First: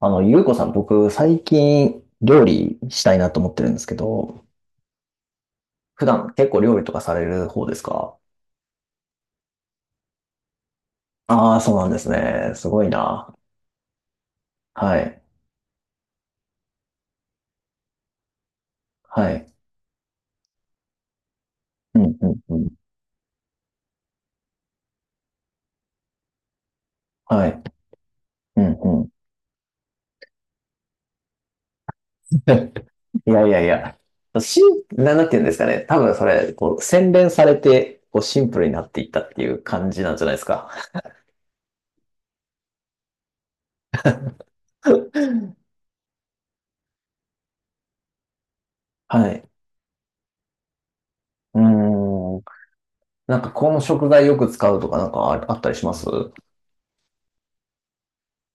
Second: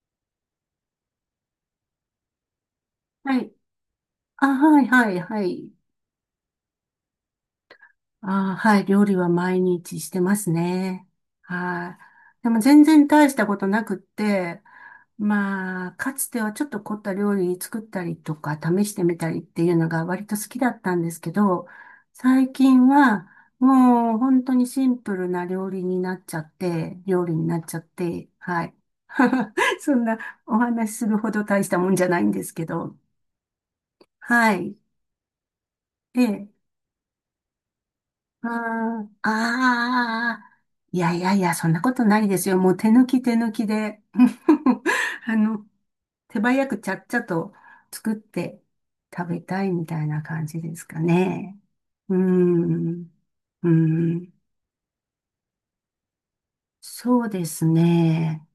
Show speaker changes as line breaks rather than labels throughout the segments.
ゆうこさん、僕、最近、料理したいな
は
と思
い。
ってるんですけど、
あ、はい、はい、はい。
普段結構料理とかされる方ですか？
あ、はい。料理は毎日してますね。
ああー、そうなん
は
です
い。で
ね。
も
すご
全
い
然大
な。
したことなくって、
はい。
まあ、かつてはちょっと凝った料理作ったりとか、試してみた
は
りっ
い。
ていうのが割と好きだったんですけど、
うん、うん、
最
うん。
近はもう本当にシンプルな料理になっちゃって、料理に
は
な
い。
っちゃって、
う
は
ん、
い。
うん。
そんなお話しするほど大したもんじゃないんですけ ど、
いやいやいや。
は
し、
い。
なんて言うんですかね。多分
え
それ、
え、
こう、洗練されて、こう、シ
あ
ンプルになっていったっ
ああ
ていう感じなんじゃないです
あ、
か。
いやいやいや、そんなことないですよ。もう手抜き手抜きで、あの、手早くちゃっちゃと作って食
は
べ
い。
たいみたいな感じですかね。
う
うー
ーん。
ん、
なんか、
うー
この食材
ん、
よく使うとか、なんかあ、あったりします？
そうですね。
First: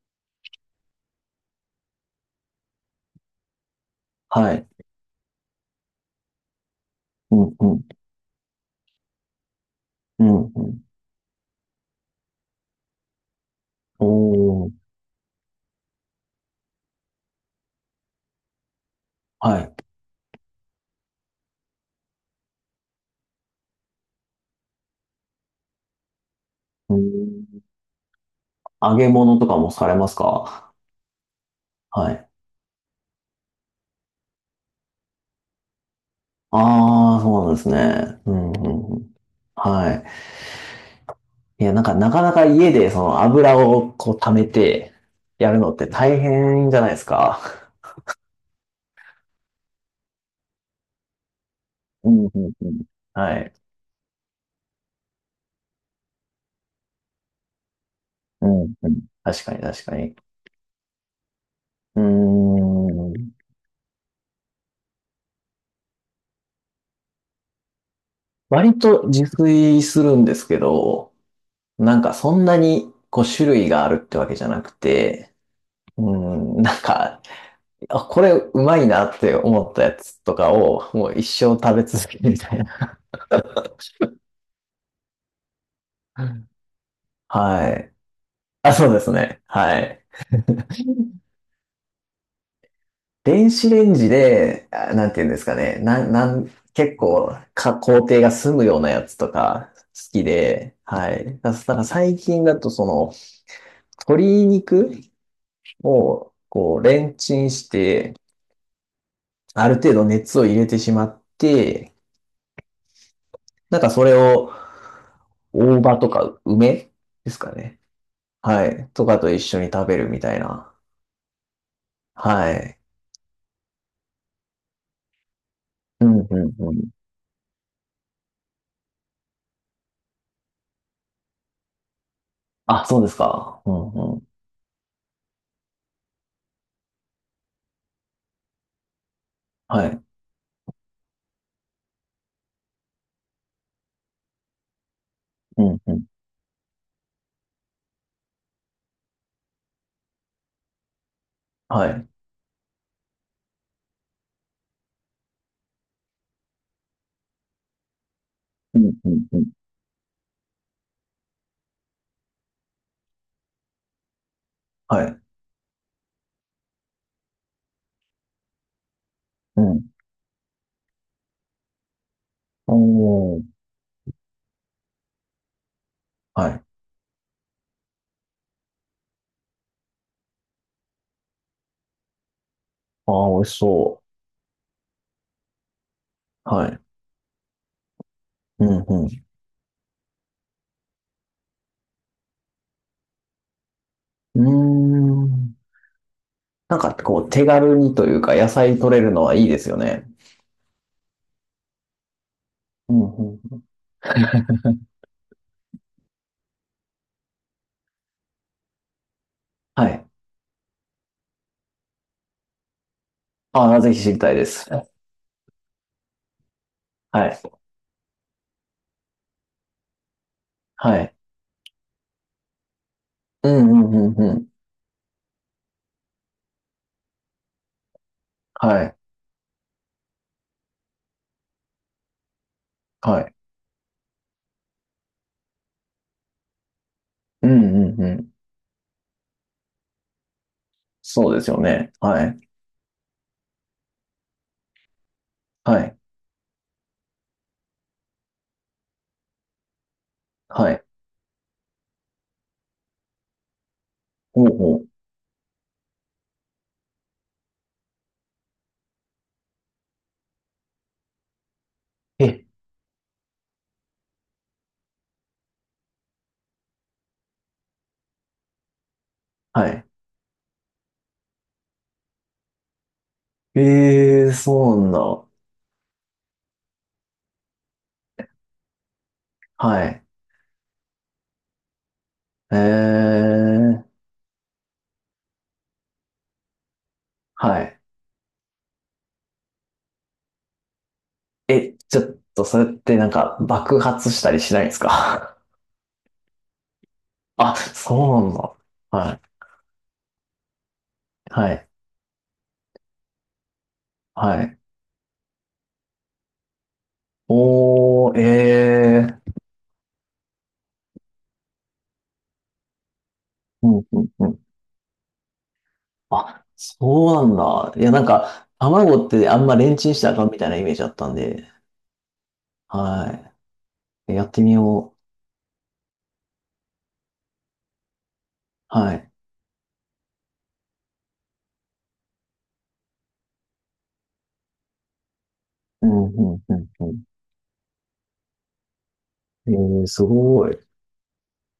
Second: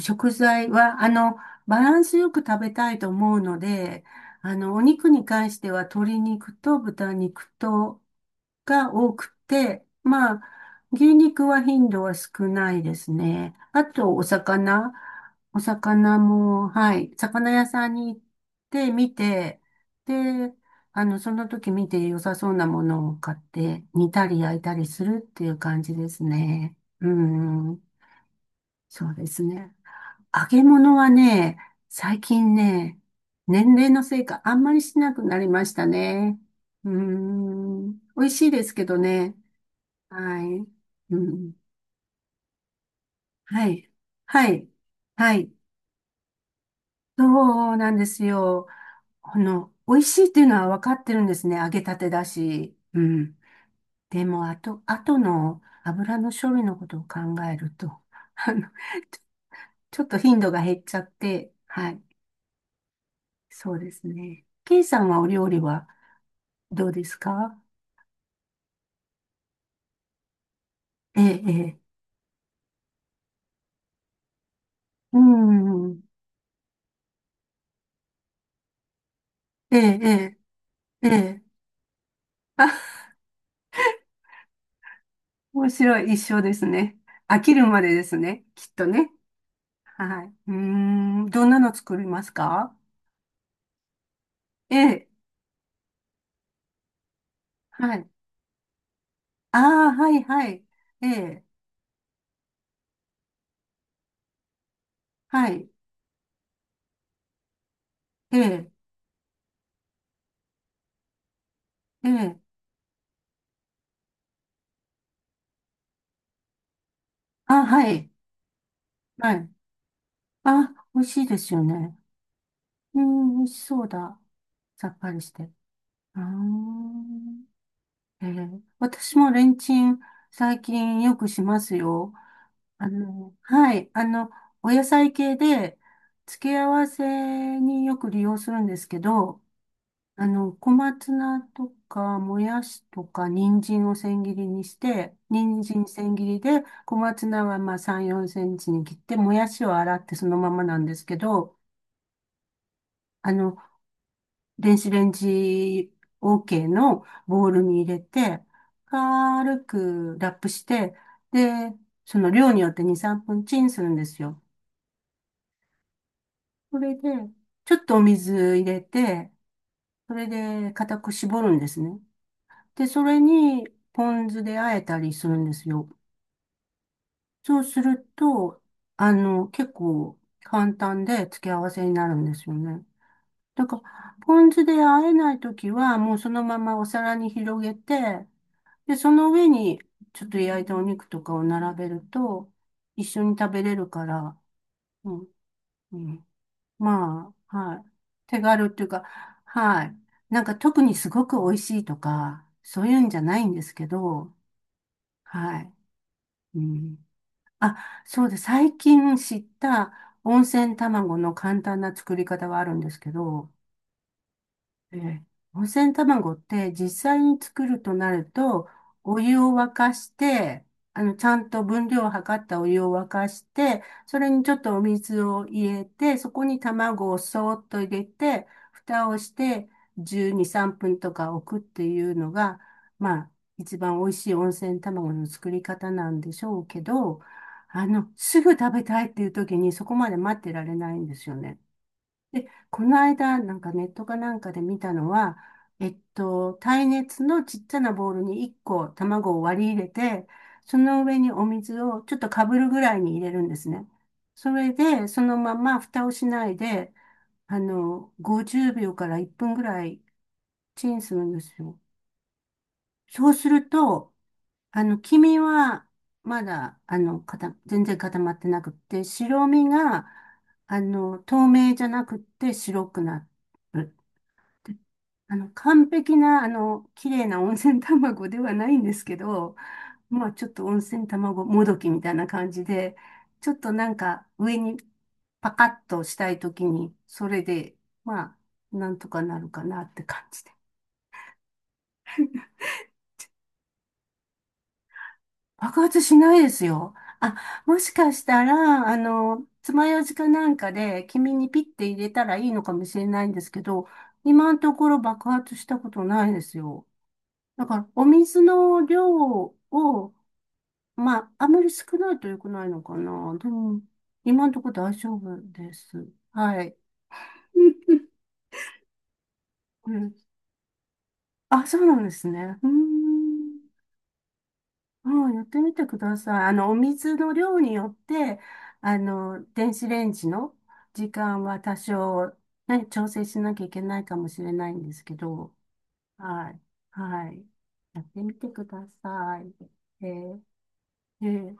食材は、バランスよく食べたいと思うので、
はい。
お肉に関しては鶏肉と豚
う
肉
ん、うん、
とが多くて、
う
まあ、
ん、うん。
牛肉は頻度は少ないですね。あ
お
と、お
ー、
魚。お魚も、はい、魚屋さんに行って見
は
て、
い。
で、その時見て良さそうなものを買って、煮たり焼いたりするっていう感じですね。
う
う
ん、
ん、
揚げ
そうで
物
す
とかも
ね。
されます
揚げ
か？
物はね、
は
最
い。
近ね、年齢のせいかあんまりしなくなりましたね。うー
ああ、そうなんです
ん。
ね。
美味
う
し
ん、
い
う
ですけ
ん、
ど
うん。
ね。
はい。
はい。うん。
いや、なんか、なかなか家で、その油
はい。
をこう溜め
はい。
て
はい。
やるのって大変じゃないですか。
そうなんですよ。この、美味しいっていうのは分かってるんですね。揚げたて
う
だ
ん、うん、う
し。
ん。
うん。
はい。
でも、あとの油の処理のことを考えると、
う
あの、
ん、うん。
ちょ、
確かに、確か
ちょっ
に。
と頻度が減っちゃって、は
う
い。
ーん。
そうですね。ケイさんはお料理はどうですか？
割と自炊するんですけど、
ええ、ええ。
なんかそんなにこう種類があるってわけじゃなく
う
て、
ん。
うん、なんかあ、これうまいなって思っ
ええ、
たや
え
つとかを、も
え、え
う一
え。
生食べ続けるみた いな。
あ、面白い。一緒 ですね。飽きる
は
ま
い。
でですね。き
あ、
っと
そうで
ね。
すね。はい。
はい。うーん。どんなの作りますか？
電子レンジで、
え
あな
え、
んていうんですかね。なん、なん、結構か、
は
工
い。
程が済むようなやつと
あ
か
あ、は
好
い、
き
はい。
で、
え
はい。
え、
だから最近だとその、鶏肉
はい。
をこう、レンチンして、
ええ、
ある程度熱を入れてしまって、
ええ。
なんかそれを大葉とか梅ですか
あ、
ね。
はい。
はい。とかと
は
一
い。
緒に食べるみたいな。
あ、美味しいですよね。
はい。
うん、美味しそうだ。さっぱりして。う
うん、
ー
うん、うん。
ん。ええ、私もレンチン最近よくしますよ。
あ、そうですか。う
は
ん、
い、
うん。
お野菜系で、付け合わせによく利用するんですけど、
はい。
小松菜とか、もやしとか、人参を千切りにして、人
うん、
参
うん。
千切りで、小松菜はまあ3、4センチに切って、もやしを洗ってそのままなんですけど、
はい。
あの、電子レンジ OK のボウルに入れて、
うん、うん、うん。
軽くラップして、で、その量によって2、3分チンするんですよ。
はい。
それで、ちょっとお水入れて、
うん。
それで固く絞るんですね。で、それ
おー。
にポン酢で和えたりするんですよ。
はい。
そうすると、結構簡単で付け合わせになるんですよね。
ああ、美味し
だか
そ
ら、ポン酢で和えないときは、もうその
う。
ま
は
ま
い。
お皿に広げて、
う
で、そ
ん、
の上にちょっと焼いたお肉とかを並べると、一緒に食べれるから、
う
う
ん。
ん、
うーん。
うん。
なんか、こう、
ま
手
あ、は
軽
い。
にというか、
手
野
軽っ
菜
ていう
取れ
か、
るのはいいですよ
はい。
ね。
なんか特にすごく美味しいとか、そう
う
いう
ん、
んじゃないん
うん。
ですけど、はい。うん。あ、そうです。最近知っ
はい。
た温泉卵の簡単な作り方はあるんですけど、
ああ、ぜひ知りたいです。は
えー温泉卵って実際に
い。
作るとなると、お湯を沸かして、
はい。
ちゃんと分量を測ったお湯を沸かし
うん、う
て、
ん、
そ
うん、
れ
う
に
ん。
ちょっとお水を入れて、そこに卵をそーっと入れて、
はい。
蓋をして12、3分とか置くっていうのが、ま
は
あ、
い。
一番美味しい温泉卵の作り方なんでしょうけど、
うん、うん、うん。
すぐ食べたいっていう時にそこまで待ってられないんです
そう
よ
ですよ
ね。
ね。はい。
で、この間、なんかネットかなんかで見たのは、
はい。
耐熱のちっちゃなボウルに1個卵を割り入れて、
は
そ
い。
の上にお水をちょっとかぶるぐらいに入れるんですね。
ほ
そ
う
れ
ほう。
で、そのまま蓋をしないで、50秒から1分ぐらいチンするんですよ。
え、
そうすると、黄身は、まだ、全然固まってなくって、白身
はい。
が、透明じゃなくって白くなる。
ええそ
で、
うなんだ。
完璧な、綺麗な温泉卵ではないんですけど、
はい。
まあ、ちょっと温泉卵もどきみたいな感じで、ちょっと
え
なん
え
か上にパカッとしたいときに、それ
は
で、
い。
まあ、なんとかなるかなって感じ。
え、ちょっと、それってなんか爆発したりしないんですか？
爆発しないですよ。
あ、
あ、もしか
そう
し
なん
た
だ。
ら、
はい。
爪楊枝かなんかで、君
は
にピッ
い。
て入れたらいいのかもしれないんですけど、
は
今の
い。
ところ爆発したことないですよ。だから、お
お
水の量
ー、ええ
を、まあ、あまり少ないと良くないのかな。で
う
も、
ん、うん、うん。
今のところ大丈夫です。
あ、
はい。
そうなんだ。いや、なん か、卵ってあんまレンチ
う
ンしたら
ん。
あかんみたいなイメージあったんで、
あ、そうなんですね。うー
は
ん。
い。やってみよ
もうやってみてください。お水の量によって、
う。はい。
電子レンジの時間は多少、ね、調整しなきゃいけないかもしれないんですけど、
うん、うん、
は
う
い。
ん、うん。
はい。やってみてくださ
え
い。
えす
えー
ごい。
えー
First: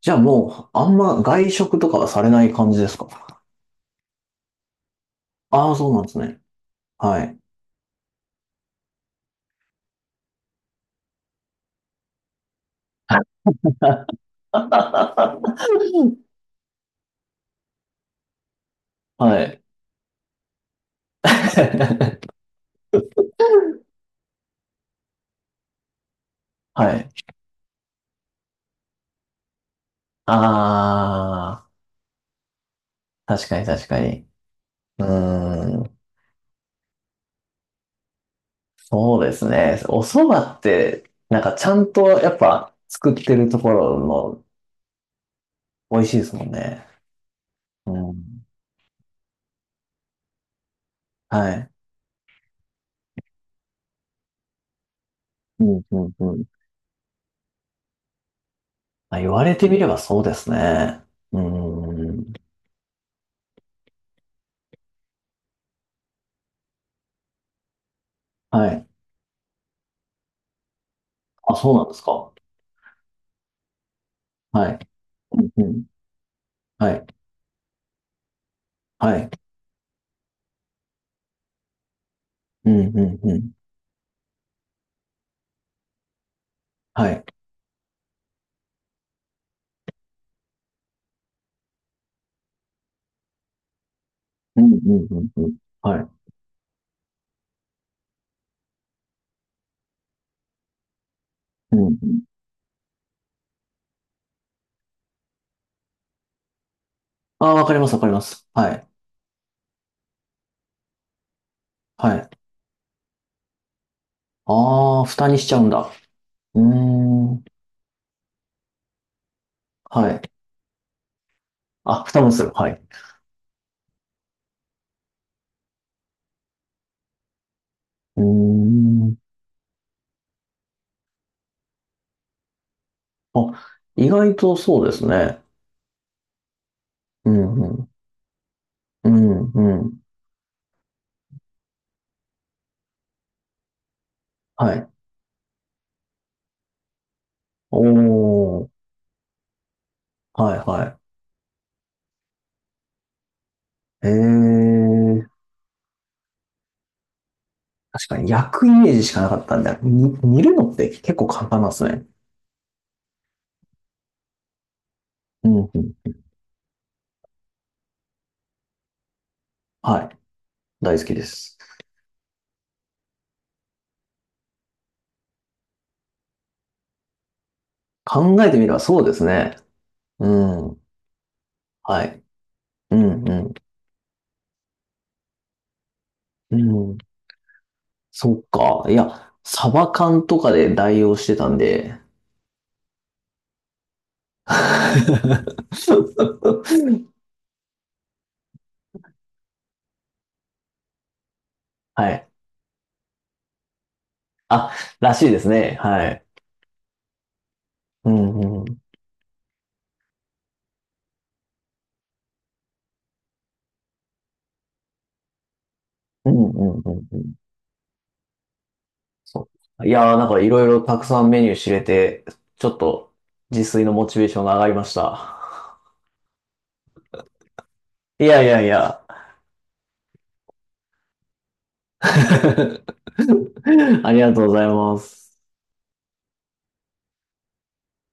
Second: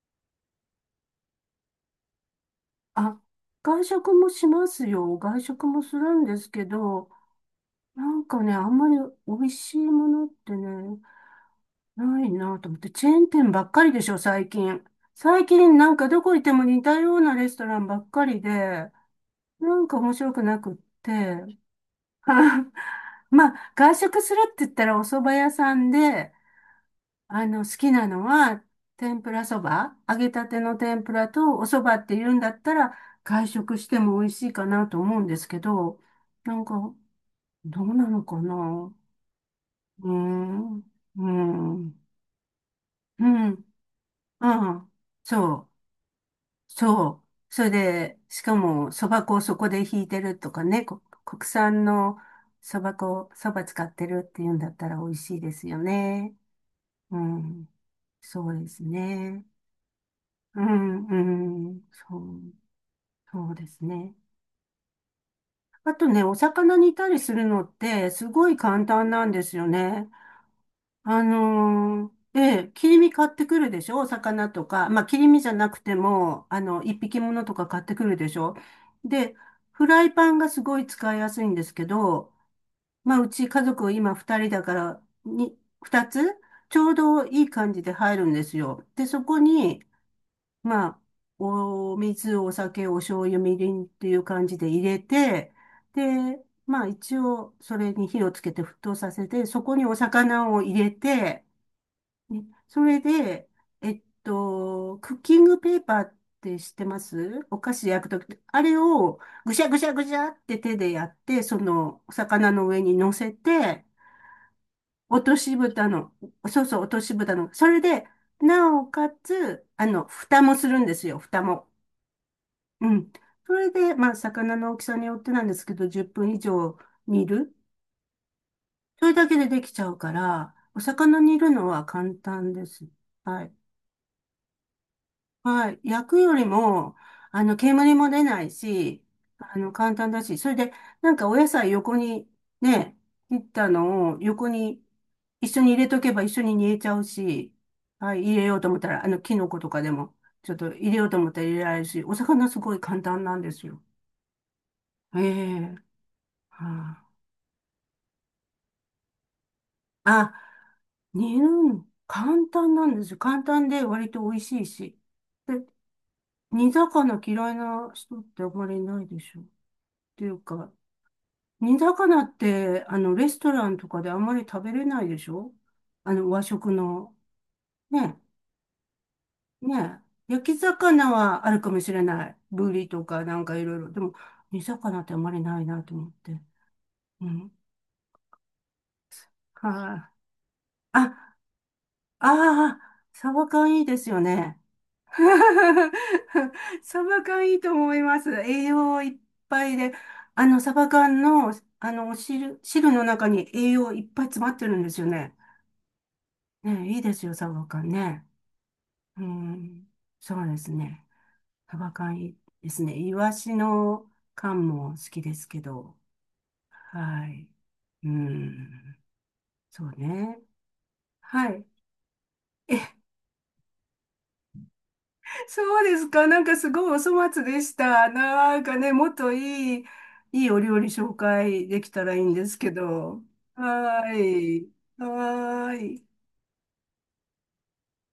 じゃあもう、あんま外食とかはされない感じです
あ、
か？
外食もしますよ。外食
ああー、
も
そう
す
なんで
る
す
んで
ね。
すけど、
はい。
なんかね、あんまり美味しいものってね、ないなと思って、チェーン 店ばっかりでしょ、最近。最近なんかどこ行っても似たようなレストランばっかりで、
はい。
なんか面白くなくって。まあ、外食するって言ったらお蕎麦屋さんで、
はい。
好きなのは、天ぷらそば、揚げたての天ぷらとお
あ
蕎麦って言うんだったら、
あ、
外
確かに
食し
確
て
か
も美
に。
味しいかなと
う
思うんですけ
ー
ど、
ん、
なんか、どうなのかな。う
そうですね。お
ー
蕎麦っ
ん、う
て、
ー
なんかちゃん
ん、
とやっぱ作っ
う
てる
ん、
ところ
うん、そう。
の美味しいですもんね。
そう。それ
う
で、し
ん。
かも、そば粉をそこでひいてるとかね、国
はい。
産のそば粉、そば使ってるっていうんだったら美味しいで
う
すよ
ん、うん、う
ね。
ん。
うん。そうです
あ、言わ
ね。
れてみればそうです
う
ね。う
ん、うん。
ー
そ
ん。
う、そうですね。あとね、お魚煮たりするのって、すごい
は
簡
い。
単なんですよね。
あ、そうなんですか。
ええ、切り身買ってくるでしょ？お魚と
は
か。
い。
まあ、切り身
う
じ
ん、
ゃ
う
なく
ん。
ても、
は
一
い。
匹ものとか買ってくるでしょ？
はい。
で、フライパンがすごい使いやすいんですけど、
うんう
まあ、
ん
う
う
ち
ん。
家族今二人だから、二つちょう
はい。
どいい感じで入るんですよ。で、そこに、まあ、お水、お酒、お醤油、みりんっていう感じ
う
で
んう
入れ
んうんう
て、
ん。はい。
で、まあ一応それに火をつけて沸騰させて、そこにお魚を入れて、
うんうん。
ね、それで、クッキングペーパーって知ってます？
ああ、
お
わか
菓
り
子
ますわ
焼
か
く
り
と
ま
きって、
す。
あ
は
れ
い。
をぐしゃぐしゃぐしゃって手でやって、そのお
はい。
魚の上に乗せて、
ああ、
落
蓋
と
にしち
し
ゃうん
蓋
だ。
の、
う
そ
ー
うそう、落とし蓋
ん。
の、それで、なおかつ、
はい。
蓋もするんですよ、蓋も。
あ、蓋もする。はい。
うん。それで、まあ、魚の大きさによってなんですけど、10分以上煮る。
うー
それ
ん。
だけでできちゃうから、お魚煮るのは簡単です。はい。
あ、意外とそうですね。
はい。焼くよりも、
うんうん。
煙も出ないし、
うんう
簡
ん。
単だし、それで、なんかお野菜横に、ね、切ったのを横
は
に
い。
一緒に入れとけば一緒に煮えちゃうし、
お
はい、入れようと
お。
思ったら、キノコとかでも、ちょっ
はい
と入れ
は
ようと思ったら入れられるし、お魚すごい簡単なんですよ。
い。え
え
え。
え。は
確かに焼くイメージしかなかったんで、
あ、あ、
煮るのって結構
煮る
簡単なんです
ん、
ね。
簡単なんですよ。簡単で割と美味しいし。
うん
で、
うん。
煮魚嫌いな人ってあまりいないでしょ。っ
はい。
ていうか、
大好きです。
煮魚って、レストランとかであんまり食べれないでしょ？和食の。ね、
考えてみればそうですね。
ね。焼き
うん。
魚はあるかもしれ
はい。
ない。ブリ
う
とか
ん、
なん
う
かいろいろ。でも、煮魚ってあんまりないなと思って。
ん、うん。
うん。
そっか。いや、サバ
はい。
缶とかで代用し
あ、
てたんで。
ああ、サバ缶いいですよ ね。
は
サバ缶いいと思います。栄養いっぱいで。サバ缶の、
い。
汁の中に栄養いっぱい詰まって
あ、
るんですよ
らしい
ね。
ですね。はい。
ね、いいですよ、サバ缶
う
ね。
ん、うん。
うん、そうですね。サバ缶いいですね。イワシの缶も好きですけど。
うん、うん、うん。う
は
ん
い。うん、
そ
そ
う。い
う
やー、なん
ね。
かいろいろたくさんメニ
は
ュー
い。
知れて、ちょっ
え、
と自炊のモチベーションが上がりました。
そうですか。なんかすごいお粗末でした。
いやい
な
や
ん
い
かね、
や。
もっといいお料理紹介できたらいいんですけ ど。は
あ
ー
りがとうござい
い。
ます。
はーい。